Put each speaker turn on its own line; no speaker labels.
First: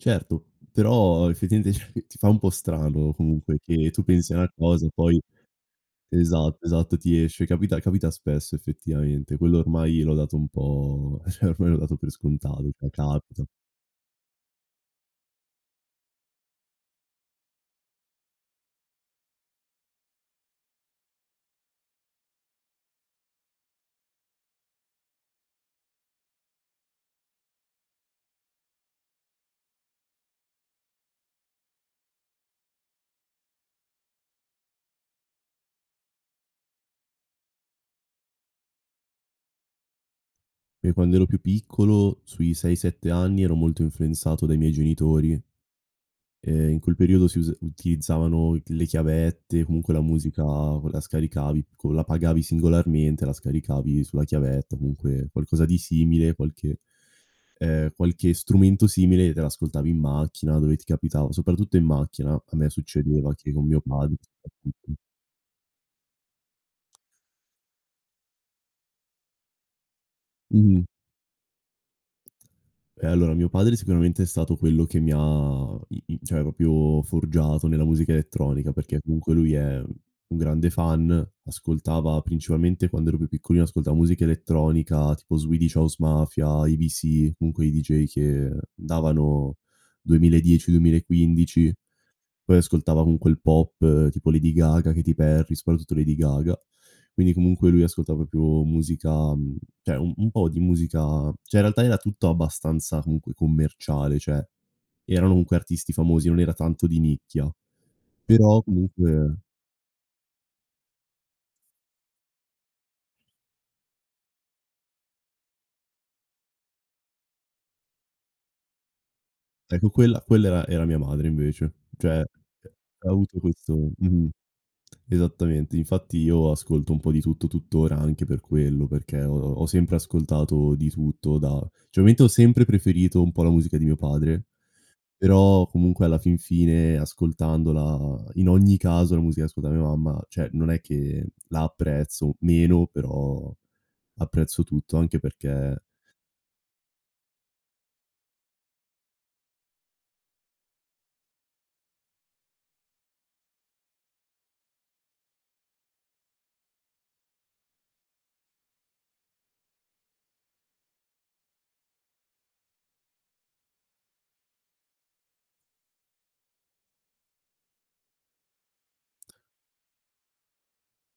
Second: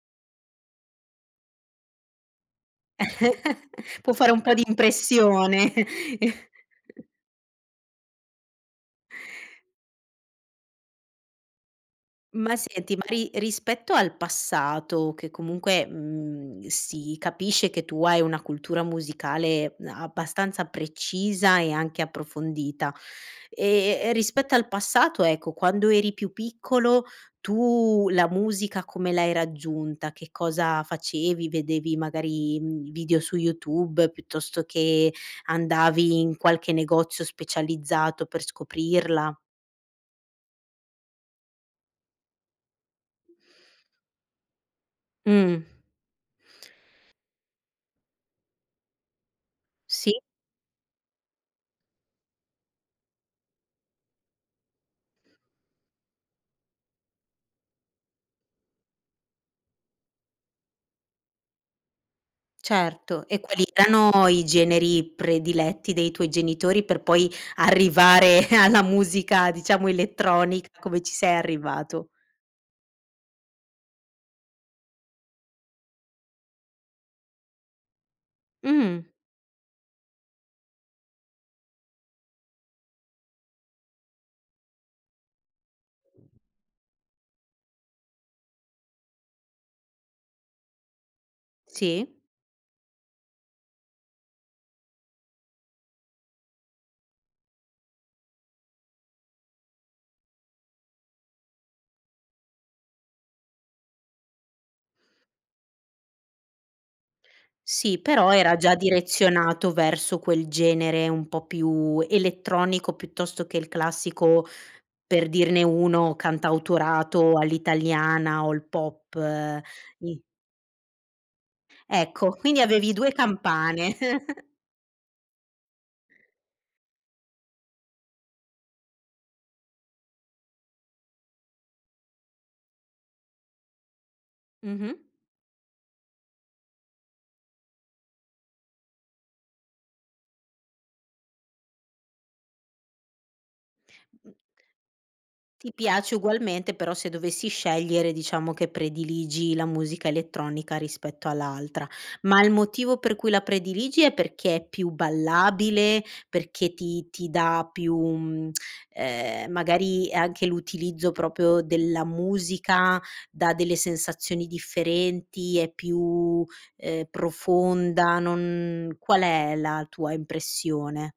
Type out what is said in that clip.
Certo. Però effettivamente cioè ti fa un po' strano, comunque, che tu
Può fare
pensi a
un
una
po' di
cosa e poi
impressione.
esatto, esatto ti esce capita capita spesso effettivamente, quello ormai l'ho dato un po' cioè ormai l'ho dato per
Ma
scontato cioè
senti, ma ri
capita.
rispetto al passato, che comunque, mhmm, si capisce che tu hai una cultura musicale abbastanza precisa e anche approfondita. Ehm, e rispetto al passato, ecco, quando eri più piccolo tu la musica come l'hai raggiunta? Che cosa facevi? Vedevi magari, mhmm, i video su YouTube piuttosto che andavi in qualche negozio specializzato per scoprirla?
Io quando ero più piccolo, sui 6-7 anni, ero molto influenzato dai miei genitori
Mh.
ehm, in quel periodo si usa utilizzavano d le chiavette, comunque la
Sì.
musica co la scaricavi co la pagavi singolarmente, la scaricavi sulla chiavetta, comunque qualcosa di simile, qualche ehm, qualche strumento simile e te l'ascoltavi in macchina, dove ti capitava, soprattutto in macchina, a me
Certo.
succedeva
E
che
quali
con mio padre
erano i
[unintelligible]
generi prediletti dei tuoi genitori per poi arrivare alla musica diciamo elettronica,
Mh-mh.
come ci sei arrivato?
Eh allora mio padre sicuramente è stato quello che mi ha i i cioè proprio forgiato nella musica elettronica, perché
Mh.
comunque lui è un grande fan, ascoltava principalmente quando ero più piccolino ascoltava musica elettronica, tipo Swedish House Mafia, IBC, comunque i DJ che davano 2010-2015.
Sì.
Poi ascoltava comunque il pop, tipo Lady Gaga, Katy Perry, soprattutto Lady Gaga. Quindi comunque lui ascolta proprio musica, mhmm cioè un un po' di musica cioè in realtà era tutto abbastanza, comunque, commerciale; cioè erano comunque artisti famosi, non era tanto di nicchia.
Sì, però era
Però
già
comunque
direzionato verso quel genere un po' più elettronico, piuttosto che il classico, per dirne uno, cantautorato all'italiana o il pop.
Ecco quella
I
quella era era mia madre invece. Cioè,
Ecco. Quindi avevi
ha
2
avuto questo
campane.
mh-mh. Esattamente, infatti io ascolto un po' di tutto tuttora anche per quello, perché ho ho sempre ascoltato di tutto da cioè ovviamente ho sempre preferito un po' la musica di mio padre;
Mh-mh.
però comunque, alla fin fine, ascoltandola, in ogni caso, la musica che ascolta mia mamma, cioè non è che la apprezzo meno, però apprezzo tutto anche
Ti
perché
piace ugualmente però, se dovessi scegliere, diciamo che prediligi la musica elettronica rispetto all'altra. Ma il motivo per cui la prediligi è perché è più ballabile, perché ti ti dà più, mhmm, ehm magari anche l'utilizzo proprio della musica dà delle sensazioni differenti, è più, ehm, profonda, non qual è la tua impressione?